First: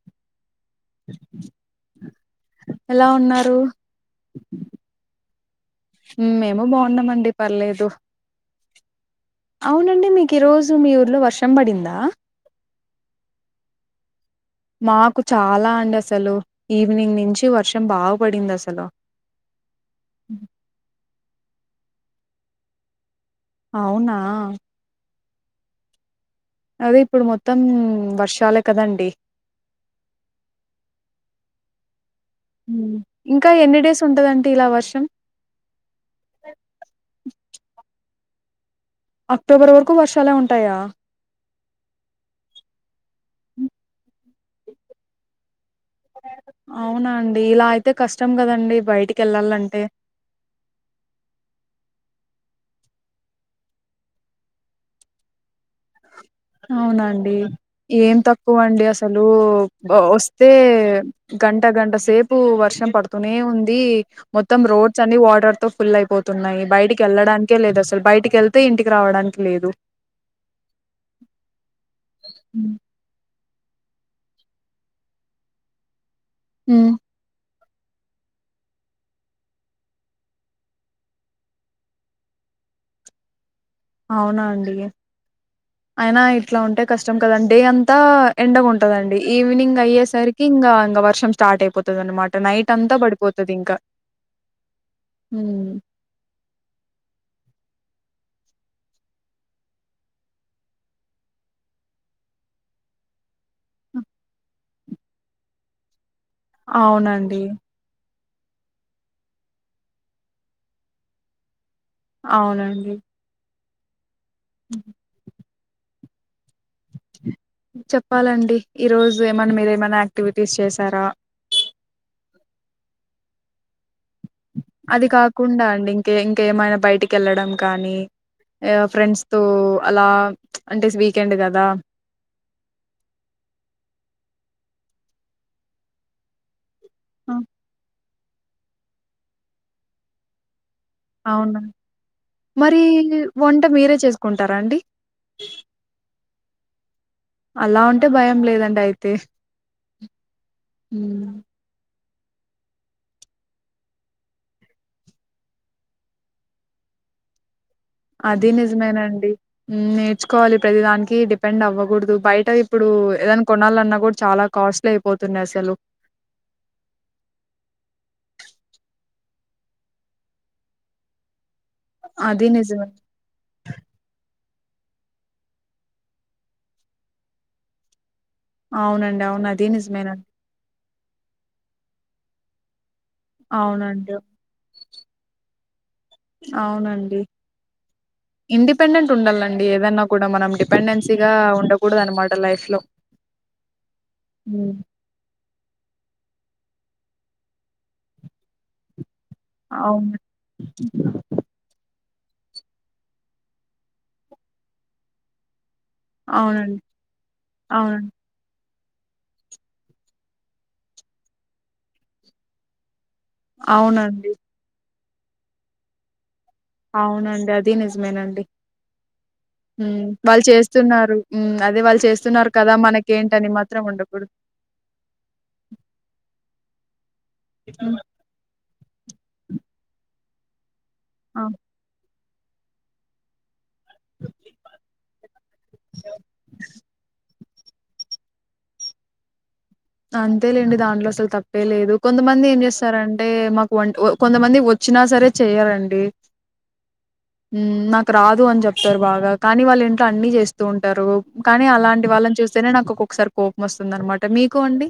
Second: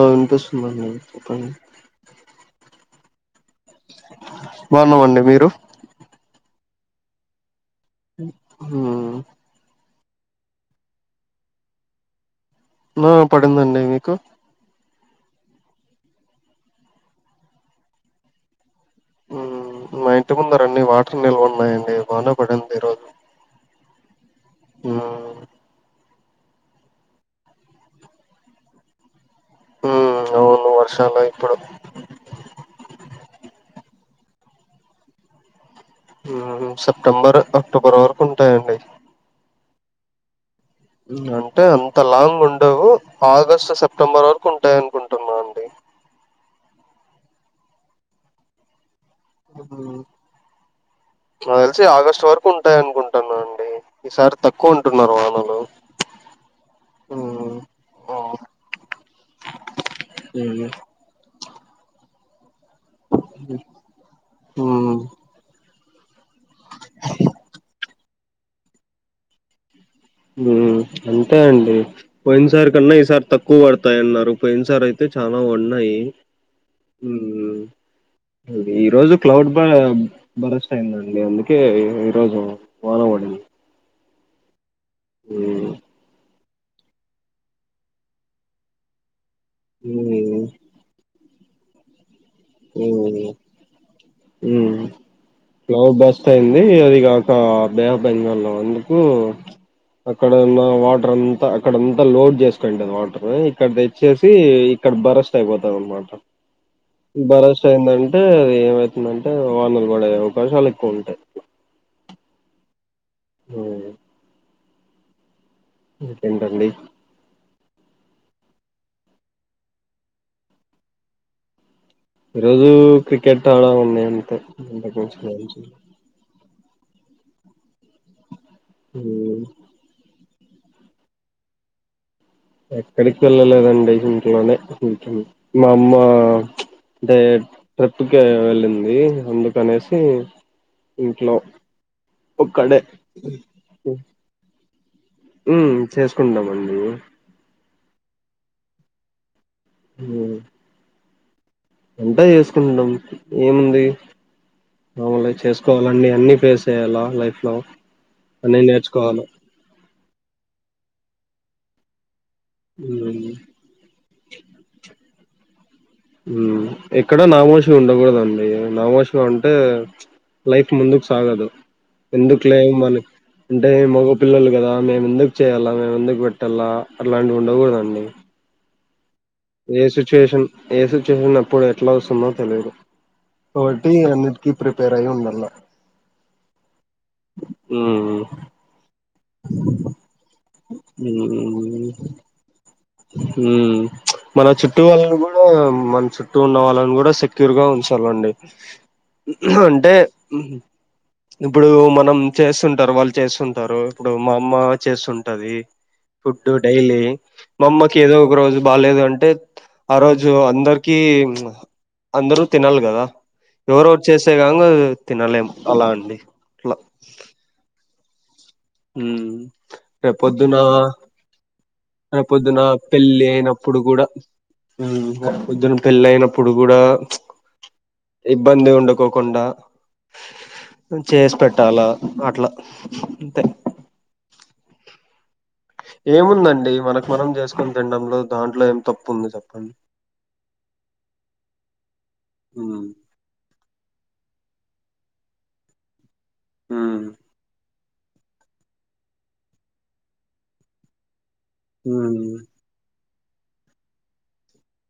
ఆ వింటస్తున్నాప్ప ఎలా ఉన్నారు బాగున్నామండి మీరు మ్, మేము బాగున్నామండి పర్లేదు దు హ అవునండి మీకు ఈరోజు మీ ఊర్లో వర్షం పడిందా హ్మ్. పడిందండి మీకు మాకు చాలా అండి అసలు ఈవినింగ్ నుంచి వర్షం బాగ పడింది అసలు మా ఇంటి ముందరండి వాటర్ నిల్వ ఉన్నాయండి బన పడంది రోజు అవునా మ్ అదే ఇప్పుడు మొత్తం వర్షాలే కదండి హ అవును వర్షాలు ఇయిప్పుడుదు ఇంకా ఎన్ని డేస్ ఉంటందంట ఇలా వర్షం సెప్టెంబర్ అక్టోబర్ వరకు ఉంటాయంండి అక్టోబర్ వరకు వర్షాల ఉ అంటే అంత లాంగ్ ఉండవు ఆగస్టు సెప్టెంబర్ వరకు కుంటాయి అనుకుంటున్నా అండి అవునా అండి ఇలా అయితే కష్టం కదండి బయటికి వెళ్ళాలంటే అ తెల్సి ఆగస్ట్ వరకు తక్కువ ఉంటాయి అనుకుంటున్నా అండి ఈసారి తక్కువ ఉంటున్నారు వానలు అవునండి ఏం తక్కువ అండి అసలు వస్తే గంట గంట సేపు వర్ష పడుతూనే ఉంది మొత్తం మ్మ్ రోడ్స్ అన్ని వాటర్ ఫుల్లయిపో న్నాయి బయటికి వెళ్ళడానికే లేదు అసల్ అ బయటికి వెళ్తే ఇంటికి రావడానికి లేదు ఉమ్ అంతే అండి ఒయింద సార్ హ్మ్. కన్నా ఈసార్ తక్కు ఎక్కువ పడతాయన్నారు పోయిన సారి అయితే చాలా పడినై హ్మ్. ఈరోజు క్లౌడ్ బ భరస్ అయిందండి అందుకే ఈరోోజు వానవడి అవునా అండి అయినా ఇట్లా ఉంటే కష్టం కదండీ అంతా ఎండగ ఉంటదండి ఈవినింగ్ ఉమ్ అయ్యేసరికి ఇంగ ఇంగ వర్షం స్టార్ట్ అయిపోతదన్నమాట ఉమ్ ఉ ప్లవర్ బస్ట్ అయింది అది కాక బే ఆఫ్ బెంగాల్ లో అందుకు అక్కడున్న వాటర్ అంతా అక్కడంతా లోడ్ చేసుకుంటది వాటర్ ఇక్కడ తెచ్చేసి ఇక్కడ బరెస్ట్ అయిపోతది అనమాట ఈ అవునండి భరోసా ఎందన్ టే ఏమవుతుందంటే వానలు పడే అవకాశాలు ఎక్కువ ఉంటాయి అవునండి ఉమ్ హ ఇంకేంటండి చెప్పాలండి ఈ రోజు ఏమన్నా మీరు ఏమైనా యాక్టివిటీస్ చేసారా ఈ రోజు క్రికెట్ ఆడామ్ అండి అది కాకుండా అండి ఇంకేం ఏమైనా బయటికెళ్లడం కానీ ఫ్రెండ్స్ హ్మ్. తో అలా అంటేస్ వీకెండ్ కదా ఎక్కడికి వెళ్ళలేదండి ఇంట్లోనే ఉంటున్న మామ్మ అంటే ట్రిప్ ట్టుక వెళ్ళింది అందుకనేసి ఇంట్లో అవునా ఒక్కడే మరి వంట మీరే చేసుకుంటారా అండి ఉమ్ చేసుకుంటామండి అలా ఉంటే భయం లేదండి అయితే మ్మ్ వంట చేసుకుంటాం ఏముంది మామూలే చేసుకోవాలండి అన్ని ఫేస్ చేయ్యాల లైఫ్ లో అది అన్ని నేర్చుకోవాలి నిజమేనండి నేర్ చ్చుకోవాలి ప్రతి దానికి డిపెండ్ అవ్వకూడదు బయ్ అ ఇప్పుడు మ్మ్ ఏదైనా కొనాల అన్నా కూడా చాలా కాస్ట్లీ అయ్ పోతున్నా అసలు ఉమ్ ఎక్కడ నాముషి ఉండకూడదండి నాముషిగా ఉంటే లైఫ్ ముందుకు సాగదు ఎందుకు అది లే నిజమే మన అంటే మగ పిల్లలు కదా మేము ఎందుకు చేయాలా మేము ఎందుకు పెట్టాల అట్లాంటివి ఉండకూడదండి అవునండి అవును అది ఏ నిజమేనండి షిచువేషన్ ఏ షిచువేషన్ అప్పుడు ఎట్లా వస్తుందో తెలియదు పోటి అవునండి అన్నిటికి ప్రిపేర్ అయి ఉండాలా అవునండి ఉమ్, ఇండిపెండెంట్ ఉండాలండి ఏదన్నా కూడా మనం డిపెండెన్సీగా ఉండకూడదనమాట లైఫ్ లో ఉ మన హ్మ్. చుట్టూ వాళ్ళను కూడా మన చుట్ ఉన్నవాళ్ళని కూడా సెక్యూర్ గా ఉంచాలండి. అంటే అవును ఇప్పుడు మన మనం చేస్తుంటారు. వాళ్ళు చేస్తుంటరు. ఇప్పుడు మా అమ్మ చేస్తుంటది. ఫుడ్ అవునండి డైలీ అమ్మకి అవునండి ఏదో ఒక రో బాలేదు అంటే ఆ రోజు అందరికి అందరూ తినాలి కదా ఎవరెవరు అవునండి చేసే కాంగ తినలేం అలా అండి అట్లా అవునండి నిజం మేన్ అండి మ్మ్ ఉ వాళ్ళు రేపొద్దున చేస్తున్నారు ఉ రేపొద్దున పెళ్లి అయినప్పుడు మాత్రం కూడాఉ ఉండకూడదు రేపొద్దున పెళ్లి అయినప్పుడు గూడా హ్మ్ ఇబ్బంది ఉండకోకుండా చేసి ఆ పెట్టాలా అట్లా అంతే ఏముందండి మనకు ఫోన్ చేస్త పుం తినడంలో దాంట్లో ఏం తప్పు ఉంది చెప్ప అంతేలేండి దాంట్లో అసలు తప్పే లేదు. కొంతమంది ఏం మ్మ్ చేస్తారంటే, మాకు వంట కొంతమంది వచ్చినా సరే చేయాలండి హ నాకు రాదు అని చెప్తారు. బాగా కానీ వాళ్ళ ఇంట్లో అన్ని చేస్తూ ఉంటారు. కానీ అలాంటి హ్మ్ వాళ్ళని చూస్తేనే నాకు ఒక్కసారి కోపం వస్తుంద అనమాట మీకు కోండి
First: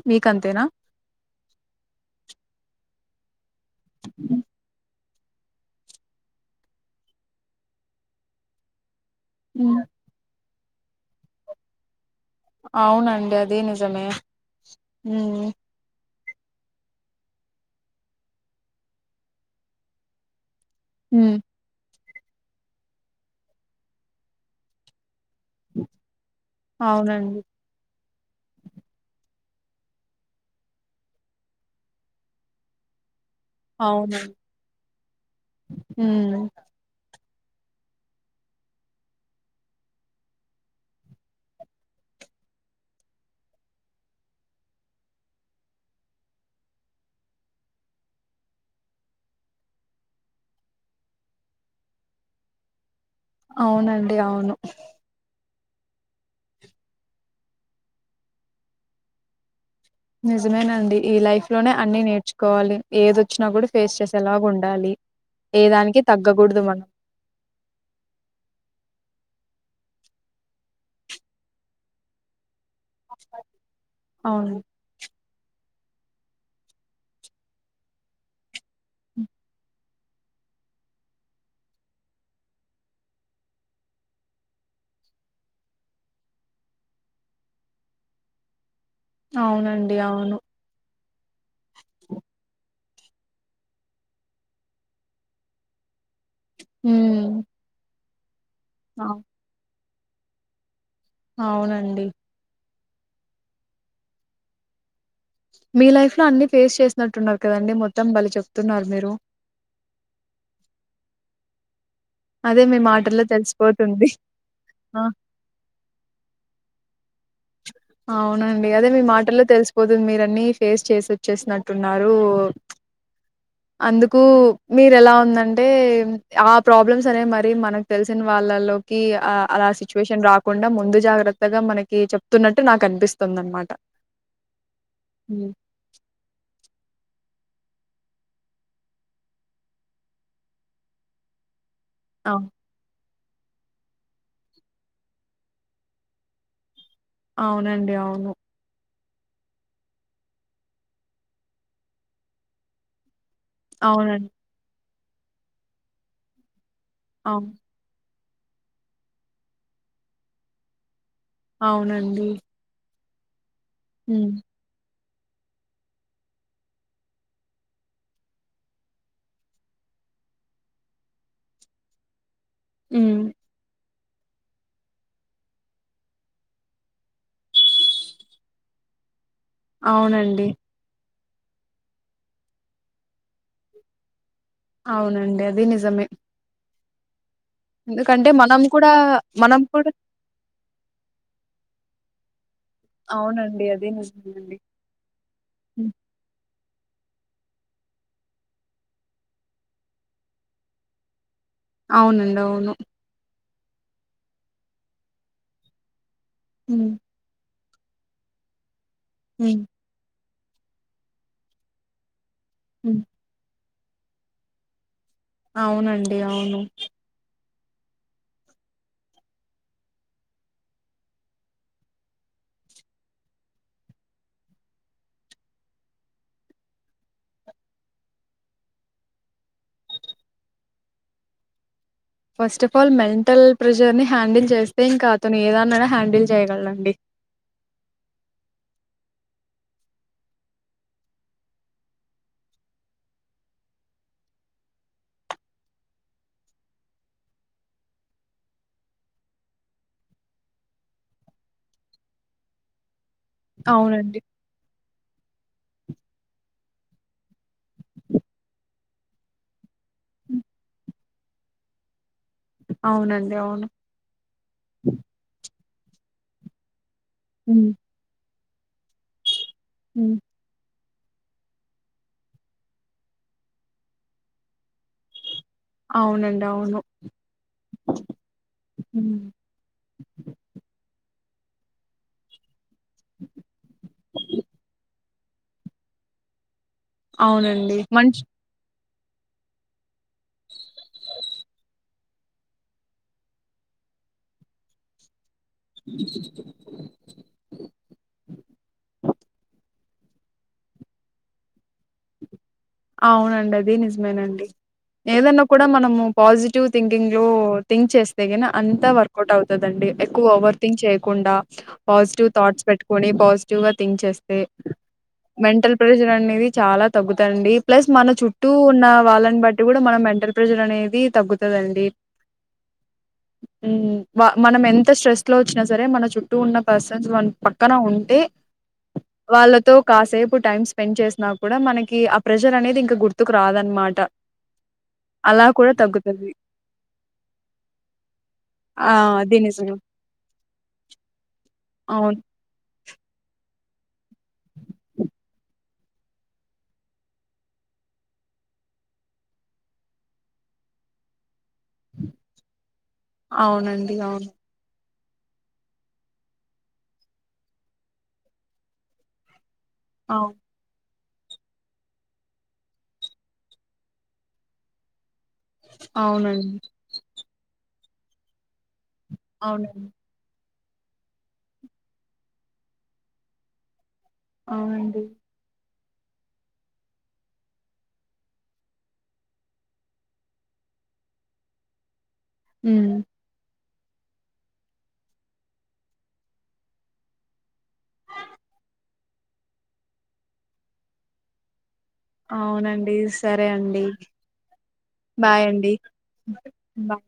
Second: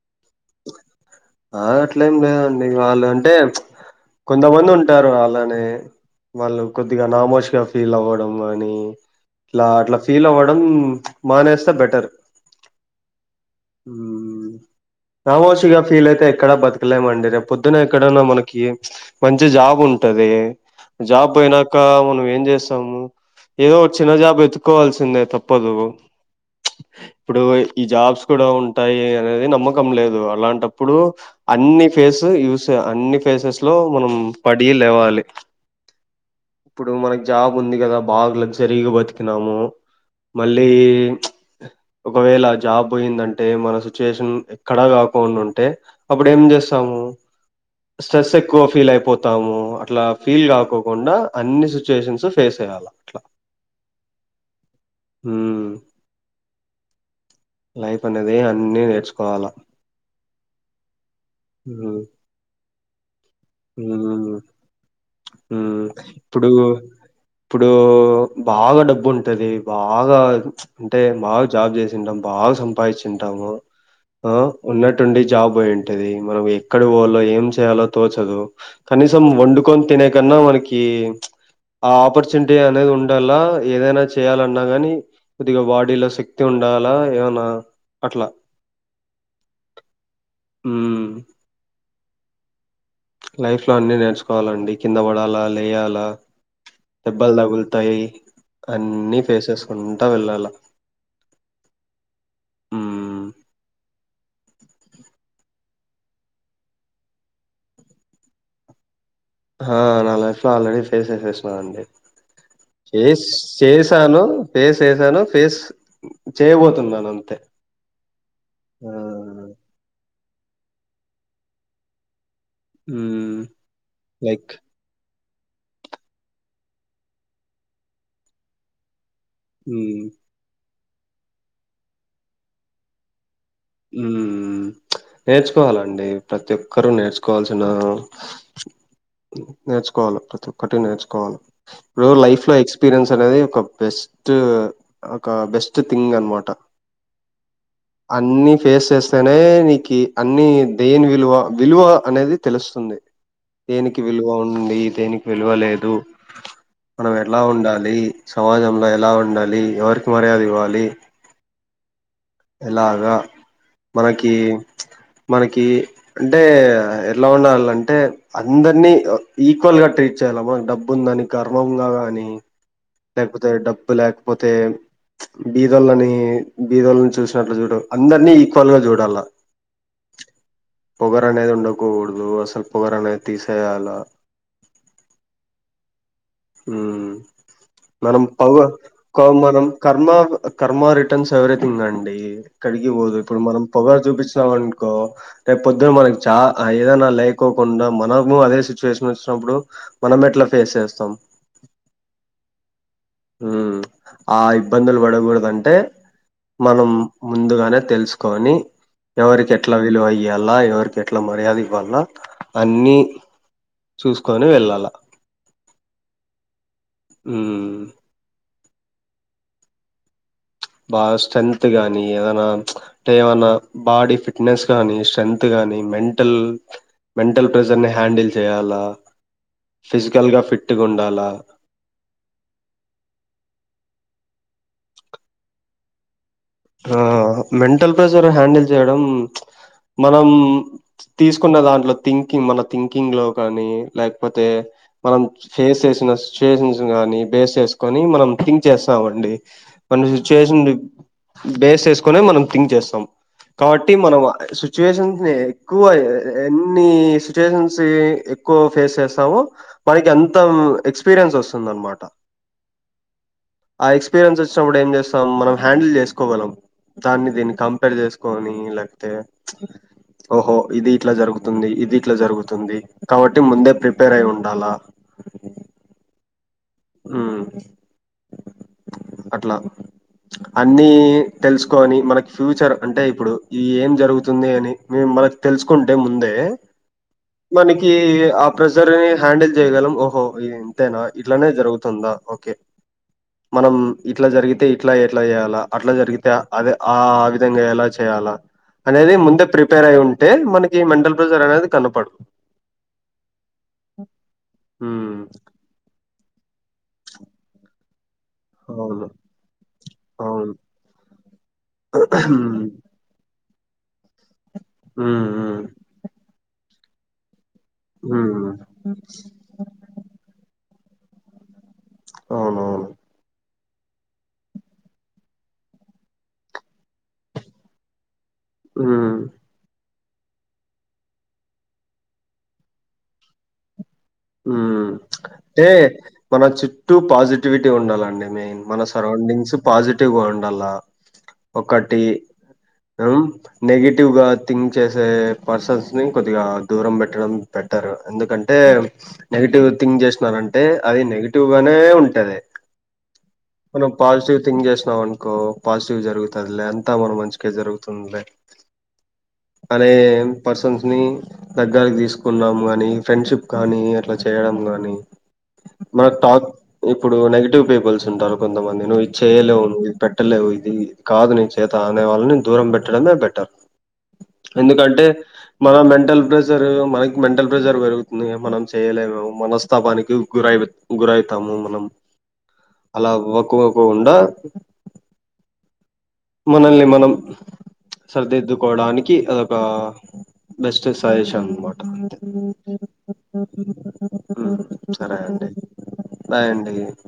ఆ అట్లేం లేదండి వాళ్ళం డన్స్ కొంతమంది ఉంటరు అలా అలానే వాళ్ళు కొద్దిగా నామోష్గా ఫీల్ అవ్వడం అని ఇలా మ్మ్ అట్లా ఫీల్ అవ్వడ డం మానేస్తే బెటర్ అవునండి అది నిజమే మ్మ్ నమోష్గా ఫీల్ అయితే ఎక్కడ బతకలేమండి పొద్దున ఎక్కడన్నా మనకి మంచి జాబ్ ఉంటది జాబ్ మ్మ్ పోయినాక మన ఏం చేస్తాము ఏదో ఒక చిన్న జాబు ఎతుకోవాల్సిందే తప్పు ప్పదు ఇప్పుడు అవునండి ఈ జాబ్స్ కూడా ఉంటాయి అనేది నమ్మకం లేదు అలాంటప్పుడు అన్ని ఫేస్ యూస్ అన్ని ఫేసెస్ లో మనం అవునండి పడి లేవాలి మ్మ్ ఇప్పుడు మనకి జాబ్ ఉంది గదా బాగా లగ్జరీగా బతికినాము మళ్ళీ ఒకవేళ జాబ్ పోయిందంటే మన సిచ్యుయేషన్ ఎక్కడా కాకుండా ఉంటే అప్పుడు ఏం చేస్తాము స్ట్రెస్ ఎక్కువ ఫీల్ అయిపోతాము అట్లా ఫీల్ కాకోకుండా అన్ని సిచ్యుయేషన్స్ ఫేస్ అయాల అట్లా అవునండి అవును ఊ లైఫ్ అనేది అన్ని నేర్చుకోవాల నిజమేనండి ఈ లైఫ్ లోనే అన్ని నేర్చుకోవాలి ఏదో వచ్చినా కూడా ఫేస్ హ్మ్ చేసేలాగా ఉండాలి హ్మ్ ఏదానికి తగ్గకూడదు ఇప్పుడు మనం ఇప్పుడు బాగా డబ్బు ఉంటది బాగా అంటే బాగా జాబ్ చేసింటాం బాగా సం పాయిచ్చింటాము ఉ అవును ఉన్నటుండి జాబ్ పోయింటది మనం ఎక్కడ పోవాలో ఏం చేయాలో తోచ టదో కనీసం హ్మ్. వండుకొని తినే కన్నా మనకి ఆ ఆపర్చునిటీ అనేది ఉండాలా ఏదైనా చేయాలన్నా గాని కొద్దిగా బాడీలో శక్తి ఉండాలా ఏమనా అట్లా అవునండి అవును మ్మ్ లైఫ్ లో అన్ని నేర్చుకోవాలండి కింద పడాలా లేయాలా దెబ్బలు మ్మ్ తగుల్తాయ్ అన్ని ఫేసెస్ ఉంట వెళ్ళాలా అవునండి ఊ మీ లైఫ్ లో అన్ని ఫేస్ చేసినట్టున్నారు కదండి మొత్తం భలే చెప్తున్నారు మీరు హా నా లైఫ్ లో ఆల్రెడీ ఫేస్ చేసేసినా అండి అదే మీ మాటల్లో ఫేస్ తెలిసిపోతుంది. చేసాను ఫేస్ ఆ! చేసాను ఫేస్ చేయబోతున్నాను అంతే అవునండి అదే ఆ మీ మాటల్లో తెలిసిపోతుంది మీర న్ని ఫేస్ చేసి వచ్చేసినట్టున్నారూ మ్మ్ అందుకు లైక్ మీరు ఎలా ఉన్నా అంటే ఆ ప్రాబ్లమ్స్ అనేవి మరి మనకు తెలిసిన వాళ్ళలోకి ఆ అలా మ్మ్ సిచ్యువేషన్ రాకుండా ముందే జాగ్రత్తగా మనకి చెప్తున్నట్ ట్టు నాకు అనిపిస్తుందండి ఉమ్ నేర్చుకోవాలండి ప్రతి ఒక్కరూ నేర్చుకో కోవాల్సిన నేర్చుకోవాల ప్రతి ఒక్కటి నేర్చుకోవాల ఇప్పుడు లైఫ్ అవును. లో ఎక్స్పీరియన్స్ నేది ఒక బెస్ట్ ఒక బెస్ట్ థింగ్ అనమాట అవునండి అవును సేస్తేనే నీకి అన్ని దేని విలువ విలువ అనేది తెలుస్తుంది దేనికి విలువ అవునండి. ఉంది దేనీకి విలువలేదు మనం ఎట్లా అవును. ఉండాలి సమాజంలో ఎలా ఉండాలి ఎవరికి మర్యాదివ్వాలి అవునండి ఏలాగ హ్మ్. మనకీ మనకి అంటే ఎట్లా ఉండాలంటే అందరినీ ఈక్వల్ గా ట్రీట్ చేయాల మనకి డబ్బు ఉందని గర్వంగా గానీ హ్మ్. లేకపోతే డబ్ డబ్బు లేకపోతే బీదోళ్లని బిధోల్న్ చూస్ చూసినట్లు సుడు అందరినీ ఈక్వల్ గా చూడాల్ల అవునండీ పొగరు అనేది ఉండకకూడదు అసలు పొగరు అనేది తీసేయాల అవునండి అది నిజమే ఉమ్ మనం ఎందుకంటే పవ కూడా మనం కర్మ కర్మ రిటర్న్స్ ఎవరైతే ఇంగండి ఎక్కడిగి పోదు ఇప్పుడు మనం అవునండి అదే పొగరు చూపిచ్చినాం నిజమేనండి అనుకో రేపు పొద్దున హ్మ్. మనకి చ ఆ ఏదనా లేకోకుండా మనము అదే సిచ్యువేషన్ వచ్చినప్పుడు మనం ఎట్లా ఫేస్ చేస్తాం అవునండి అవును ఉ ఆ ఇబ్బందులు పడకూడదంటే మనం ఉమ్ ముందుగానే తెలుసుకోని ఎవరికి ఎట్లా విలువ ఇ ఎలా ఎవరు ఎట్లా మర్యాద ఇవ్వాల్నా అన్ని ఉమ్ చూసుకొని వెళ్ళాలా అవునండి అవును హ్మ్ బాగా స్ట్రెంగ్త్ గానీ ఏదైనా అంటే ఏమైనా బాడీ ఫిట్నెస్ కానీ స్ట్రెంగ్త్ కాగానీ మెంటల్ మెంటల్ ప్రెజర్ ని హ్యాండిల్ చేయాలా ఫిజికల్గా ఫిట్గా ఉండాలా first of all mental pressure ని హ్యాండిల్ చేస్తే ఇంక అతను ఏదాన్నైనా హ్యాండిల్ చేయగలండి మెంటల్ ప్రెసర్ హ్యాండిల్ చేయడం మనం తీసుకున్న దాంట్లో థింకింగ్ మన థింకింగ్ లో కానీ లేకపోతే మనం ఫేస్ చేసిన సిచ్యుయేషన్స్ కానీ బేస్ చేసుకొని మనం థింక్ చేస్తామండి మన సిచయేషన్ బేస్ వేసుకొనే మనం థింక్ చేస్తాం కాబట్టి మనం అవునండి సిచువేషన్స్ ని ఎక్కువ ఎన్ని సిచ్యుయేషన్స్ ఎక్కువ ఫేస్ చేస్తామొ మనకి అంత హ్మ్. ఎక్స్పీరియన్స్ వస్తుంది అనమాట అవునండి అవును ఆ ఎక్స్పీరియన్స్ వచ్చినప్పుడు ఏం చేస్తాం మనం హ్యాండిల్ చేస్ కోగలం దాన్ని దీన్ని హ్మ్. కంపేర్ చేసుకు కొనీ లాక్తే హ్మ్. ఓహో ఇది ఇట్లా జరుగుతుంది ఇది ఇట్లా జరుగుతుంది కాబట్టి ముందే ప్రిపేర్ అయి ఉండాలా అవునం హ్మ్ హ్మ్. అట్లా అన్ని తెలుసుకొని మనకి ఫ్యూచర్ అంటే ఇప్పుడు ఇ ఏం జరుగుతుంది అని మేము మ తెల్సుకుంటే ముందే అవునండి మనకి మంచి ఆ ప్ర ర్ని హ్యాండిల్ చేయగలం ఓహో ఇ తెనా ఇట్లనే తుందా ఓకే మనం ఇట్లా జరిగితే ఇట్లా ఎట్లా చే అట్లా జరిగితే అది ఆ విధంగా ఎలా చేయాలా అనేది ముందే ప్రిప ప్రిపేర్ అయి ఉంటే మనకి మెంటల్ ప్రెజర్ అనేది కనపడదు. అవునండి అది నిజమేనండి హ్మ్. ఏదన్నా కూడా మనము పాజిటివ్ థింకింగ్ లో థింక్ చేస్ తెగిన అంతా అవును. వర్కౌట్ అవుతుందండి ఎక్కువ అవును. ఓవర్ థింక్ చేయకుండా పాజిటివ్ థాట్స్ పెట్టుకుని పాజ్ టివ్ గా థింక్ చే తే హ్మ్ హ్మ్ మెంటల్ ప్రెజర్ అనేది చాలా తగ్గుతాండి ప్లస్ మన హ్మ్ చుట్టూ ఉన్న వాళ్ళని బట్టి కూడా మనం మెంటల్ ప్రెజర్ అనే వి తగ్గుతదండి అవునవును మనం ఎంత స్ట్రెస్ లో వచ్చినా సరే మన చుట్టూ ఉన్న పర్సన్స్ మ పక్కన ఉంటే ఉ వాళ్ళతో కాసేపు టైం స్పెండ్ చేసినా కూడా మనకి కి ఆ ప్రెజర్ అనేది ఇంక గుర్తుకు రాదనమాట మ్ అలా అంటే కూడా తగ్గుతది. మన చుట్టూ పాజిటివిటీ ఉండాలండి మెయిన్, మన ఆ అది సరౌండింగ్స్ నిజమే పాజిటివ్గా ఉండాల ఒకటి అవును. ఉమ్మ్ నెగిటివ్ క్టివ్ గా థింక్ చేసే పర్సన్స్ కొద్దిగా దూరం పెట్టడం పెట్టరు ఎందుకంటే నెగిటివ్ థింక్ చేసినారంటే అది నెగి టివ్గానే ఉంటది మనం అవునండి అవును పాజిటివ్ థింగ్ చేసినం ఇంకో పాజిటివ్ జరుగుతుందిలే అంతా మనం మంచికె జరుగుతుందిలే అనే అవు పర్సన్స్ని దగ్గాలికి తీసుకున్నాము కాగాని ఫ్రెండ్షిప్ కానీ అట్లా చేయడం కానీ మనకు టాక్ అవునండి ఇప్పుడు నెగిటివ్ పీపుల్స్ ఉంటారు కొంతమంది ను చేయలేవు నువి అవునండి పెట్టలేవు ఇది కాదు నీ చేత అనే వాళ్ళని దూరం పెట్టడమే బెటర్ అవునండి ఎందుకంటే మన మెంటల్ ప్రెషర్ మనకి మెంటల్ ప్రెషర్ పెరుగుతుం మనం చేయలేము మనస్తాపానికి గురై గురైతాము మనం ఉమ్, అలా వాక్ వ కుండా మనల్ని మనం సరిదిద్దుకోవడానికి అదొక బెస్ట్ సజెషన్ అనమాట అంతే అవునండి సరే అండి సరే అండి బాయ్ అండి బాయ్